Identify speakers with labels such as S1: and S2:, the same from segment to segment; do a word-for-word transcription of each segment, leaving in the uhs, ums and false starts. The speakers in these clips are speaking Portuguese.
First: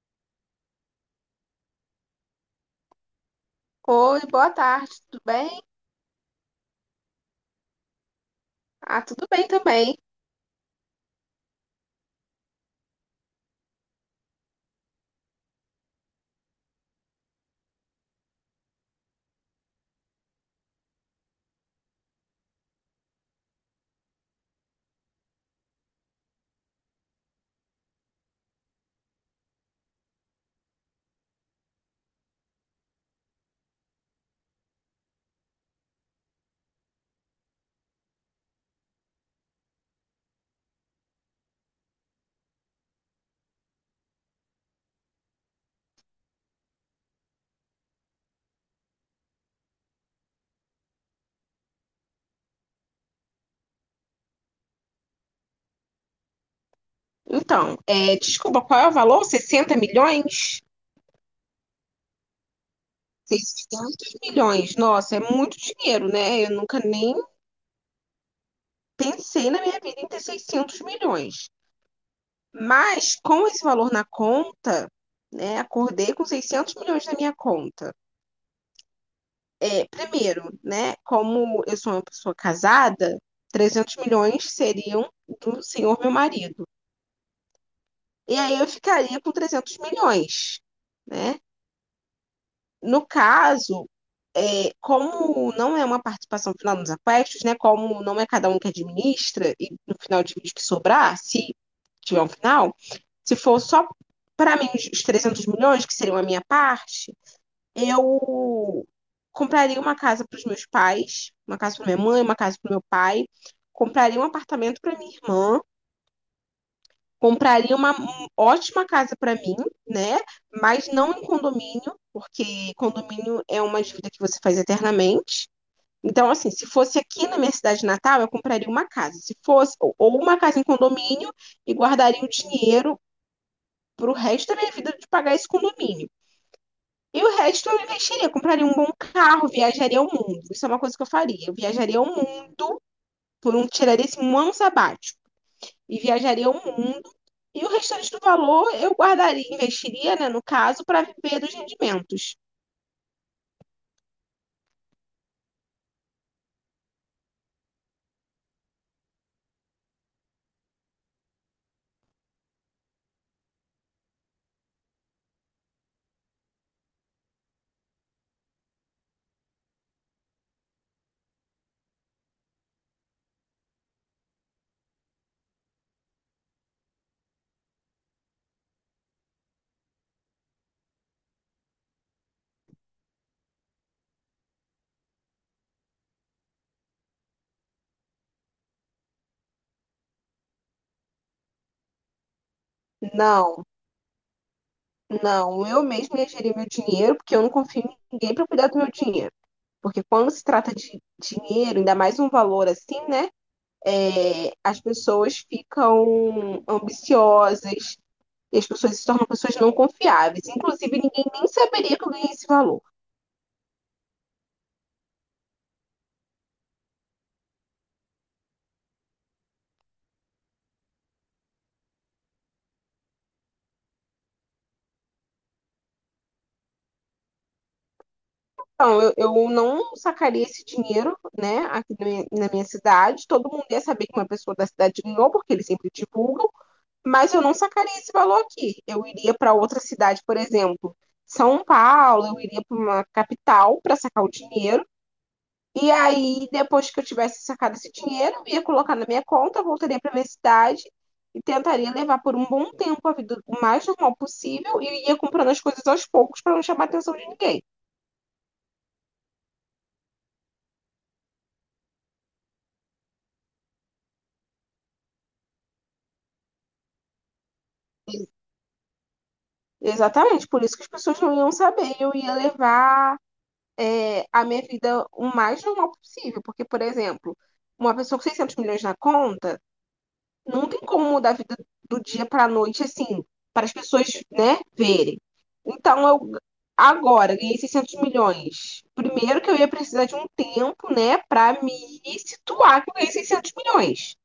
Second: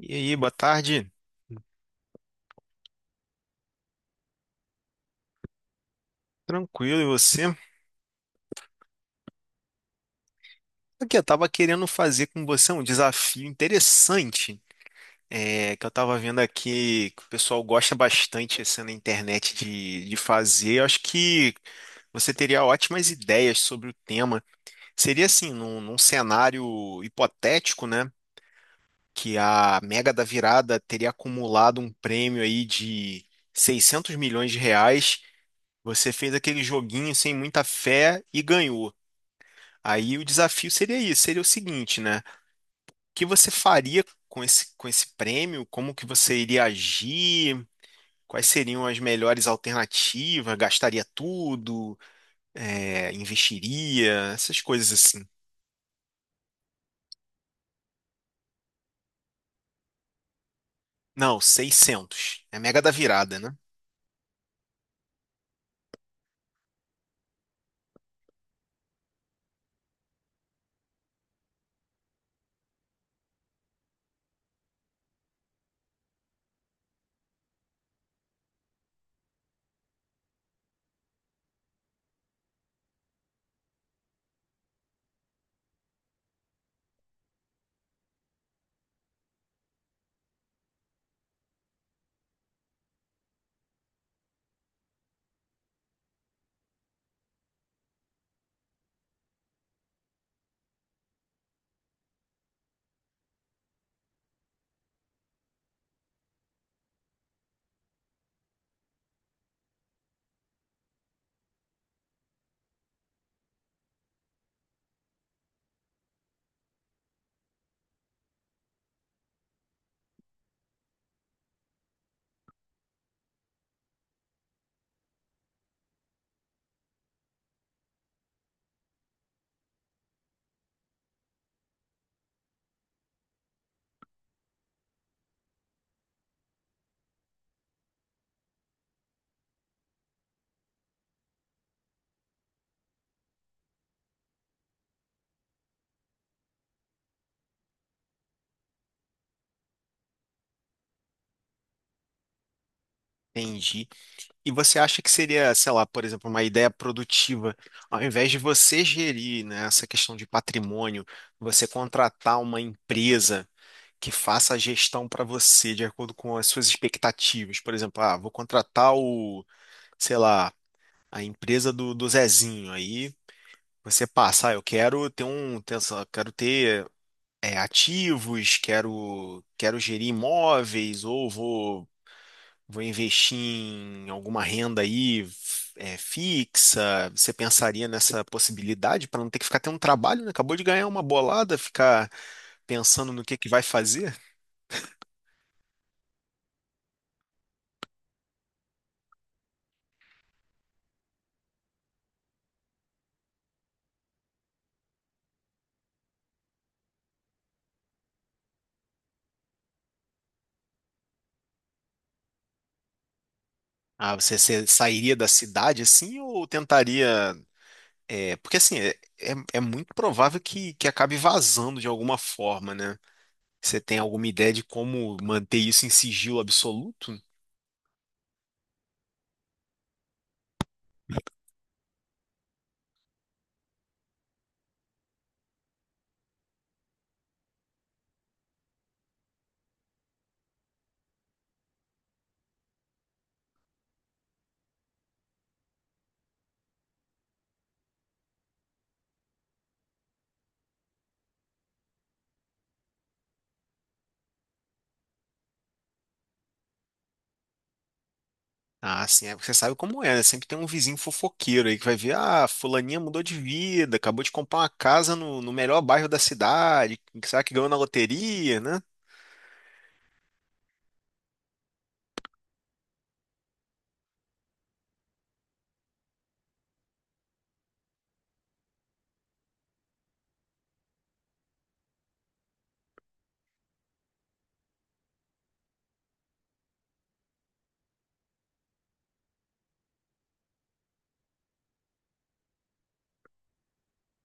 S1: E aí, boa tarde.
S2: Oi, boa tarde, tudo bem?
S1: Tranquilo, e você?
S2: Ah, tudo bem também.
S1: Aqui, eu tava querendo fazer com você um desafio interessante, é, que eu tava vendo aqui que o pessoal gosta bastante assim, na internet de, de fazer. Eu acho que você teria ótimas ideias sobre o tema. Seria assim, num, num cenário hipotético, né? Que a Mega da Virada teria acumulado um prêmio aí de seiscentos milhões de reais. Você fez aquele joguinho sem muita fé e ganhou. Aí o desafio seria isso, seria o seguinte, né? O que você faria com esse, com esse prêmio? Como que você iria agir? Quais seriam as melhores alternativas? Gastaria tudo? É, investiria? Essas coisas assim.
S2: Então, é, desculpa, qual é o valor? sessenta milhões?
S1: Não, seiscentos. É mega da virada, né?
S2: Seiscentos milhões. Nossa, é muito dinheiro, né? Eu nunca nem pensei na minha vida em ter seiscentos milhões. Mas, com esse valor na conta, né, acordei com seiscentos milhões na minha conta. É, primeiro, né, como eu sou uma pessoa casada, trezentos milhões seriam do senhor meu marido. E aí eu ficaria com trezentos milhões, né? No caso, é, como não é uma participação final nos aquestos, né? Como não é cada um que administra, e no final de vídeo que sobrar, se tiver um final, se for só para mim os trezentos milhões, que seriam a minha parte, eu compraria uma casa para os meus pais, uma casa para minha mãe, uma casa para o meu pai, compraria um apartamento para minha irmã, compraria uma um- ótima casa para mim, né? Mas não em condomínio, porque condomínio é uma dívida que você faz eternamente. Então, assim, se fosse aqui na minha cidade natal, eu compraria uma casa. Se fosse, ou ou uma casa em condomínio e guardaria o dinheiro para o resto da minha vida de pagar esse condomínio. E o resto eu investiria, compraria um bom carro, viajaria ao mundo. Isso é uma coisa que eu faria. Eu viajaria ao mundo por um, tiraria esse um ano sabático e viajaria ao mundo. E o restante do valor eu guardaria, investiria, né, no caso, para viver dos rendimentos.
S1: Entendi. E você acha que seria, sei lá, por exemplo, uma ideia produtiva, ao invés de você gerir, né, essa questão de patrimônio, você contratar uma empresa que faça a gestão para você de acordo com as suas expectativas? Por exemplo, ah, vou contratar o, sei lá, a empresa do, do Zezinho. Aí você passa, ah, eu quero ter um, ter essa- quero ter é, ativos, quero, quero gerir imóveis, ou vou Vou investir em alguma renda aí é, fixa? Você pensaria nessa possibilidade para não ter que ficar tendo um trabalho, né? Acabou de ganhar uma bolada, ficar pensando no que que vai
S2: Não,
S1: fazer?
S2: não, eu mesma ia gerir meu dinheiro, porque eu não confio em ninguém para cuidar do meu dinheiro. Porque quando se trata de dinheiro, ainda mais um valor assim, né? É, as pessoas ficam ambiciosas e as pessoas se tornam pessoas não confiáveis. Inclusive, ninguém nem saberia que eu ganhei esse valor.
S1: Ah, você, você sairia da cidade assim ou tentaria? É, porque assim, é, é- é muito provável que, que acabe vazando de alguma forma, né? Você tem alguma ideia de como manter isso em sigilo absoluto?
S2: Então, eu, eu não sacaria esse dinheiro, né, aqui na minha, na minha cidade. Todo mundo ia saber que uma pessoa da cidade ganhou, porque eles sempre divulgam, mas eu não sacaria esse valor aqui. Eu iria para outra cidade, por exemplo, São Paulo, eu iria para uma capital para sacar o dinheiro. E aí, depois que eu tivesse sacado esse dinheiro, eu ia colocar na minha conta, voltaria para minha cidade e tentaria levar por um bom tempo a vida o mais normal possível e ia comprando as coisas aos poucos para não chamar a atenção de ninguém.
S1: Ah, sim, é porque você sabe como é, né? Sempre tem um vizinho fofoqueiro aí que vai ver, ah, fulaninha mudou de vida, acabou de comprar uma casa no, no melhor bairro da cidade, que será que ganhou na loteria, né?
S2: Exatamente, por isso que as pessoas não iam saber. Eu ia levar é, a minha vida o mais normal possível. Porque, por exemplo, uma pessoa com seiscentos milhões na conta, não tem como mudar a vida do dia para a noite, assim, para as pessoas, né, verem. Então, eu agora ganhei seiscentos milhões. Primeiro que eu ia precisar de um tempo, né, para me situar que eu ganhei seiscentos milhões.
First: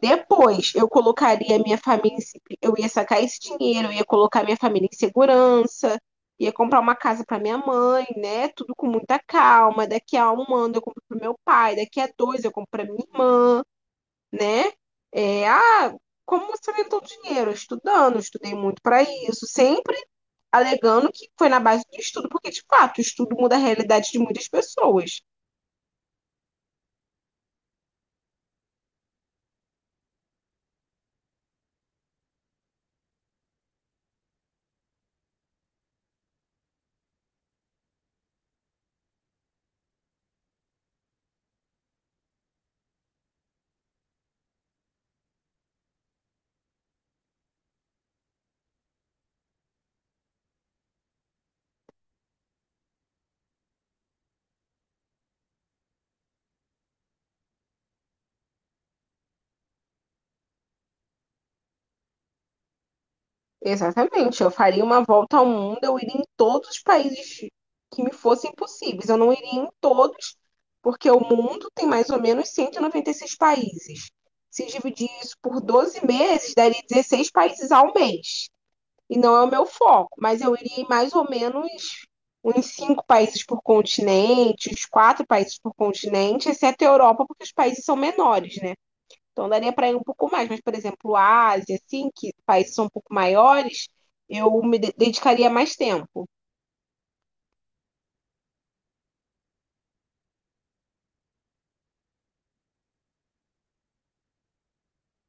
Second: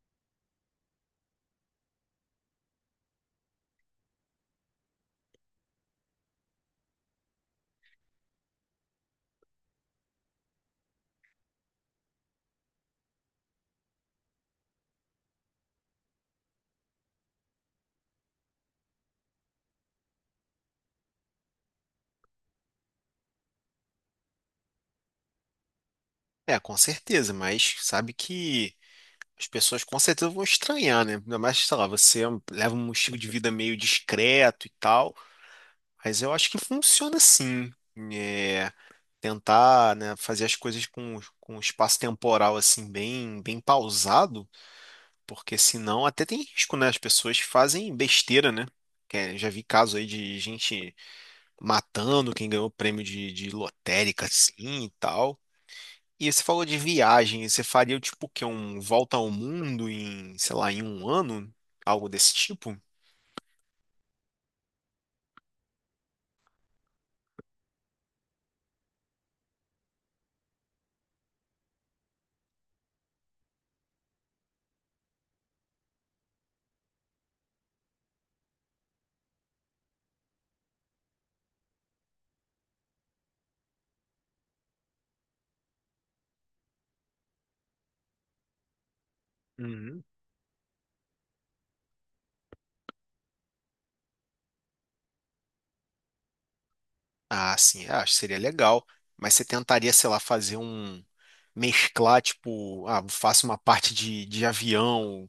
S2: Depois, eu colocaria a minha família, em se- eu ia sacar esse dinheiro, eu ia colocar minha família em segurança, ia comprar uma casa para minha mãe, né? Tudo com muita calma. Daqui a um ano eu compro pro meu pai, daqui a dois eu compro para minha irmã, né? É, ah, como você inventou dinheiro? Estudando, eu estudei muito para isso, sempre alegando que foi na base do estudo, porque de fato, o estudo muda a realidade de muitas pessoas.
S1: É, com certeza, mas sabe que as pessoas com certeza vão estranhar, né? Ainda mais, sei lá, você leva um estilo de vida meio discreto e tal, mas eu acho que funciona sim. É, Tentar, né, fazer as coisas com, com, um espaço temporal assim bem, bem pausado. Porque senão até tem risco, né? As pessoas fazem besteira, né? Que é- já vi caso aí de gente matando quem ganhou prêmio de, de lotérica, assim, e tal. E você falou de viagem, você faria tipo o quê? Um volta ao mundo em, sei lá, em um ano? Algo desse tipo?
S2: Exatamente, eu faria uma volta ao mundo, eu iria em todos os países que me fossem possíveis. Eu não iria em todos, porque o mundo tem mais ou menos cento e e noventa e seis países. Se dividir isso por doze meses, daria dezesseis países ao mês. E não é o meu foco, mas eu iria em mais ou menos uns cinco países por continente, uns quatro países por continente, exceto a Europa, porque os países são menores, né? Então daria para ir um
S1: Uhum.
S2: pouco mais, mas, por exemplo, a Ásia, assim, que países são um pouco maiores, eu me de- dedicaria mais tempo.
S1: Ah, sim, eu acho que seria legal. Mas você tentaria, sei lá, fazer um. Mesclar, tipo, ah, faço uma parte de, de avião,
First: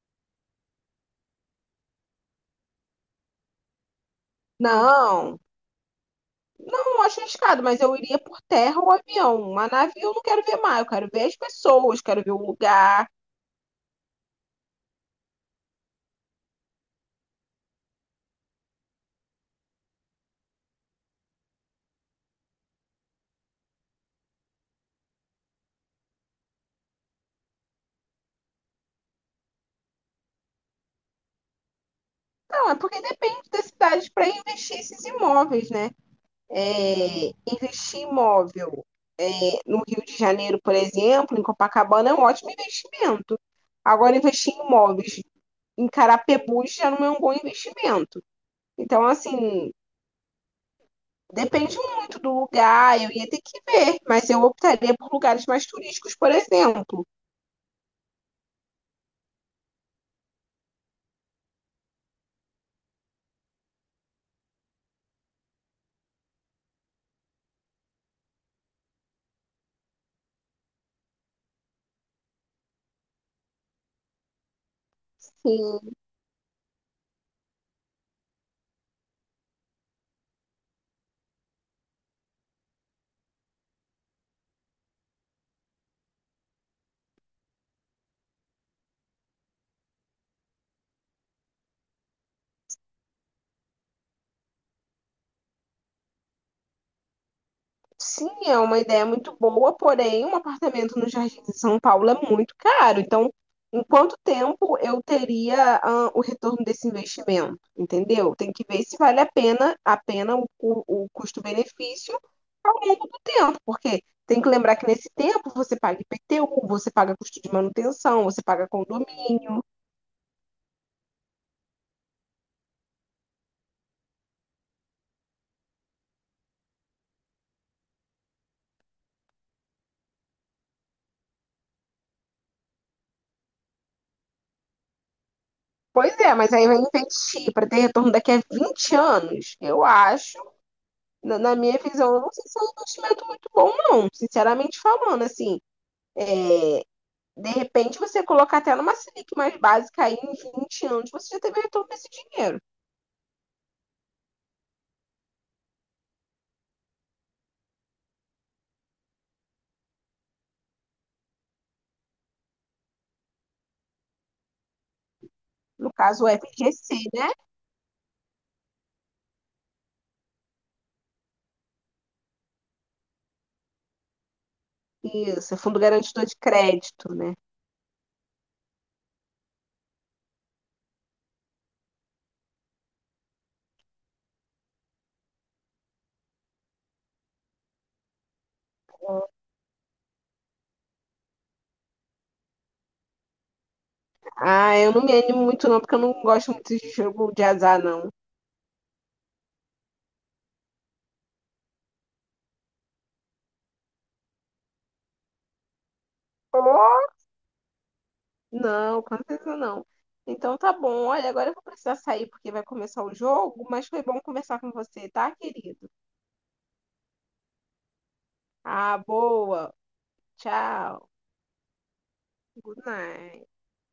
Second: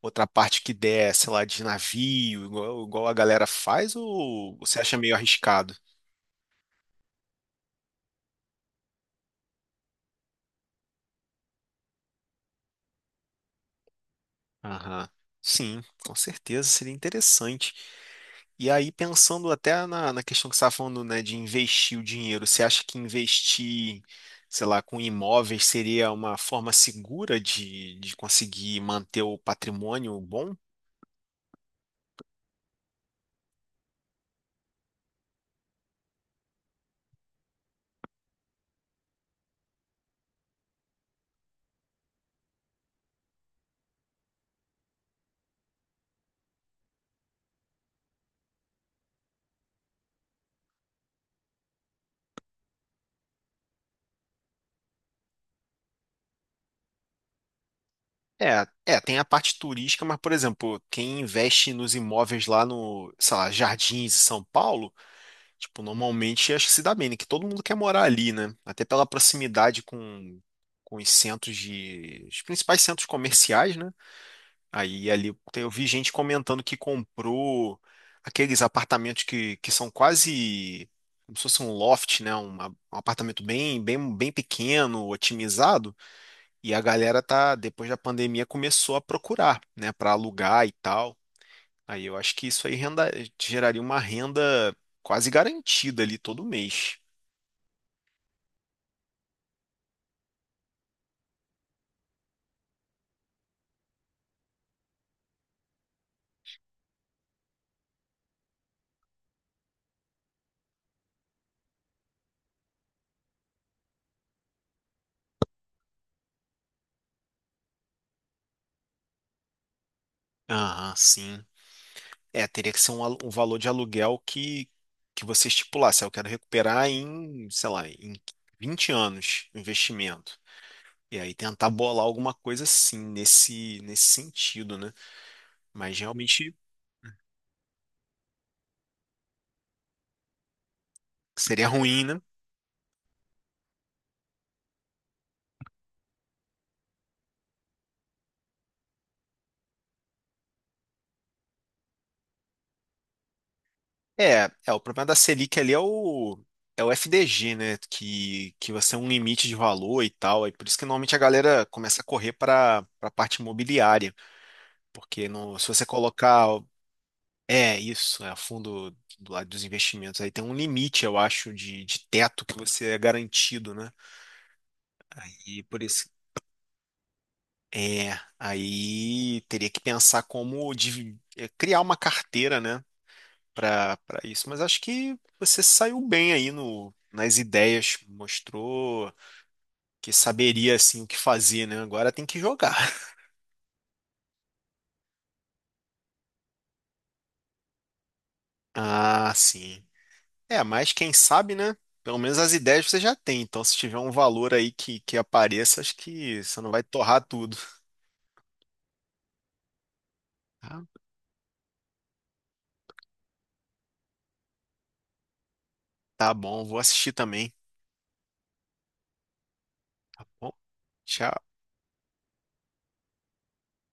S1: outra parte que der, sei lá, de navio, igual, igual a galera faz, ou você acha meio
S2: Não,
S1: arriscado?
S2: eu não acho arriscado, mas eu iria por terra ou avião. Uma nave eu não quero ver mais, eu quero ver as pessoas, quero ver o lugar.
S1: Aham. Sim, com certeza seria interessante. E aí, pensando até na, na questão que você estava falando, né, de investir o dinheiro, você acha que investir, sei lá, com imóveis seria uma forma segura de, de conseguir manter o patrimônio bom?
S2: Não, é porque depende das cidades para investir esses imóveis, né? É, investir em imóvel é, no Rio de Janeiro, por exemplo, em Copacabana, é um ótimo investimento. Agora, investir em imóveis em Carapebus já não é um bom investimento. Então, assim, depende muito do lugar, eu ia ter que ver, mas eu optaria por lugares mais turísticos, por exemplo.
S1: É, é, tem a parte turística, mas, por exemplo, quem investe nos imóveis lá no, sei lá, Jardins, em São Paulo. Tipo, normalmente acho que se dá bem, né? Que todo mundo quer morar ali, né? Até pela proximidade com, com, os centros de. Os principais centros comerciais, né? Aí ali tem- eu vi
S2: Sim,
S1: gente comentando que comprou aqueles apartamentos que, que são quase como se fosse um loft, né? Um, um apartamento bem, bem, bem pequeno, otimizado. E a galera tá, depois da pandemia, começou a procurar, né? Para alugar e tal. Aí eu acho que isso aí renda, geraria uma renda quase garantida ali todo mês.
S2: sim, é uma ideia muito boa, porém, um apartamento no Jardim de São Paulo é muito caro. Então, em quanto tempo eu teria, ah, o retorno desse investimento? Entendeu? Tem que ver se vale a pena, a pena o, o o custo-benefício ao longo do tempo, porque tem que lembrar que nesse tempo você paga I P T U, você paga custo de manutenção, você paga condomínio.
S1: Aham, sim. É, teria que ser um, alu- um valor de aluguel que, que você estipulasse. "Ah, eu quero recuperar em, sei lá, em vinte anos o investimento. E aí tentar bolar alguma coisa assim, nesse, nesse sentido, né? Mas
S2: Pois é, mas
S1: realmente
S2: aí vai investir para ter retorno daqui a vinte anos. Eu acho, na, na
S1: seria
S2: minha
S1: ruim,
S2: visão,
S1: né?
S2: eu não sei se é um investimento muito bom, não. Sinceramente falando, assim, é, de repente você colocar até numa Selic mais básica aí em vinte anos, você já teve retorno desse dinheiro.
S1: É, é, o problema da Selic ali é o, é o F D G, né? Que, que você é um limite de valor e tal. E por isso que normalmente a galera começa a correr para a parte imobiliária. Porque no, se você
S2: No caso, o
S1: colocar.
S2: F G C, né?
S1: É, isso, é fundo do lado dos investimentos. Aí tem um limite, eu acho, de, de teto que você é garantido, né?
S2: Isso, é
S1: E
S2: Fundo
S1: por isso.
S2: Garantidor de Crédito, né?
S1: É, Aí teria que pensar como divi- é, criar uma carteira, né, para para isso. Mas acho que você saiu bem aí no, nas ideias, mostrou que saberia assim o que fazer, né? Agora tem que jogar.
S2: Ah, eu não me animo muito não, porque eu não gosto muito de jogo de azar, não.
S1: Ah, sim. É, mas quem sabe, né? Pelo menos as ideias você já tem. Então, se tiver um valor aí que, que apareça, acho que você
S2: Ou
S1: não vai torrar tudo.
S2: não, com certeza não. Então tá
S1: Tá,
S2: bom. Olha, agora eu vou precisar sair porque vai começar o jogo, mas foi bom conversar com você, tá, querido?
S1: tá bom, vou assistir também.
S2: Ah, boa.
S1: Bom,
S2: Tchau.
S1: tchau.
S2: Good night.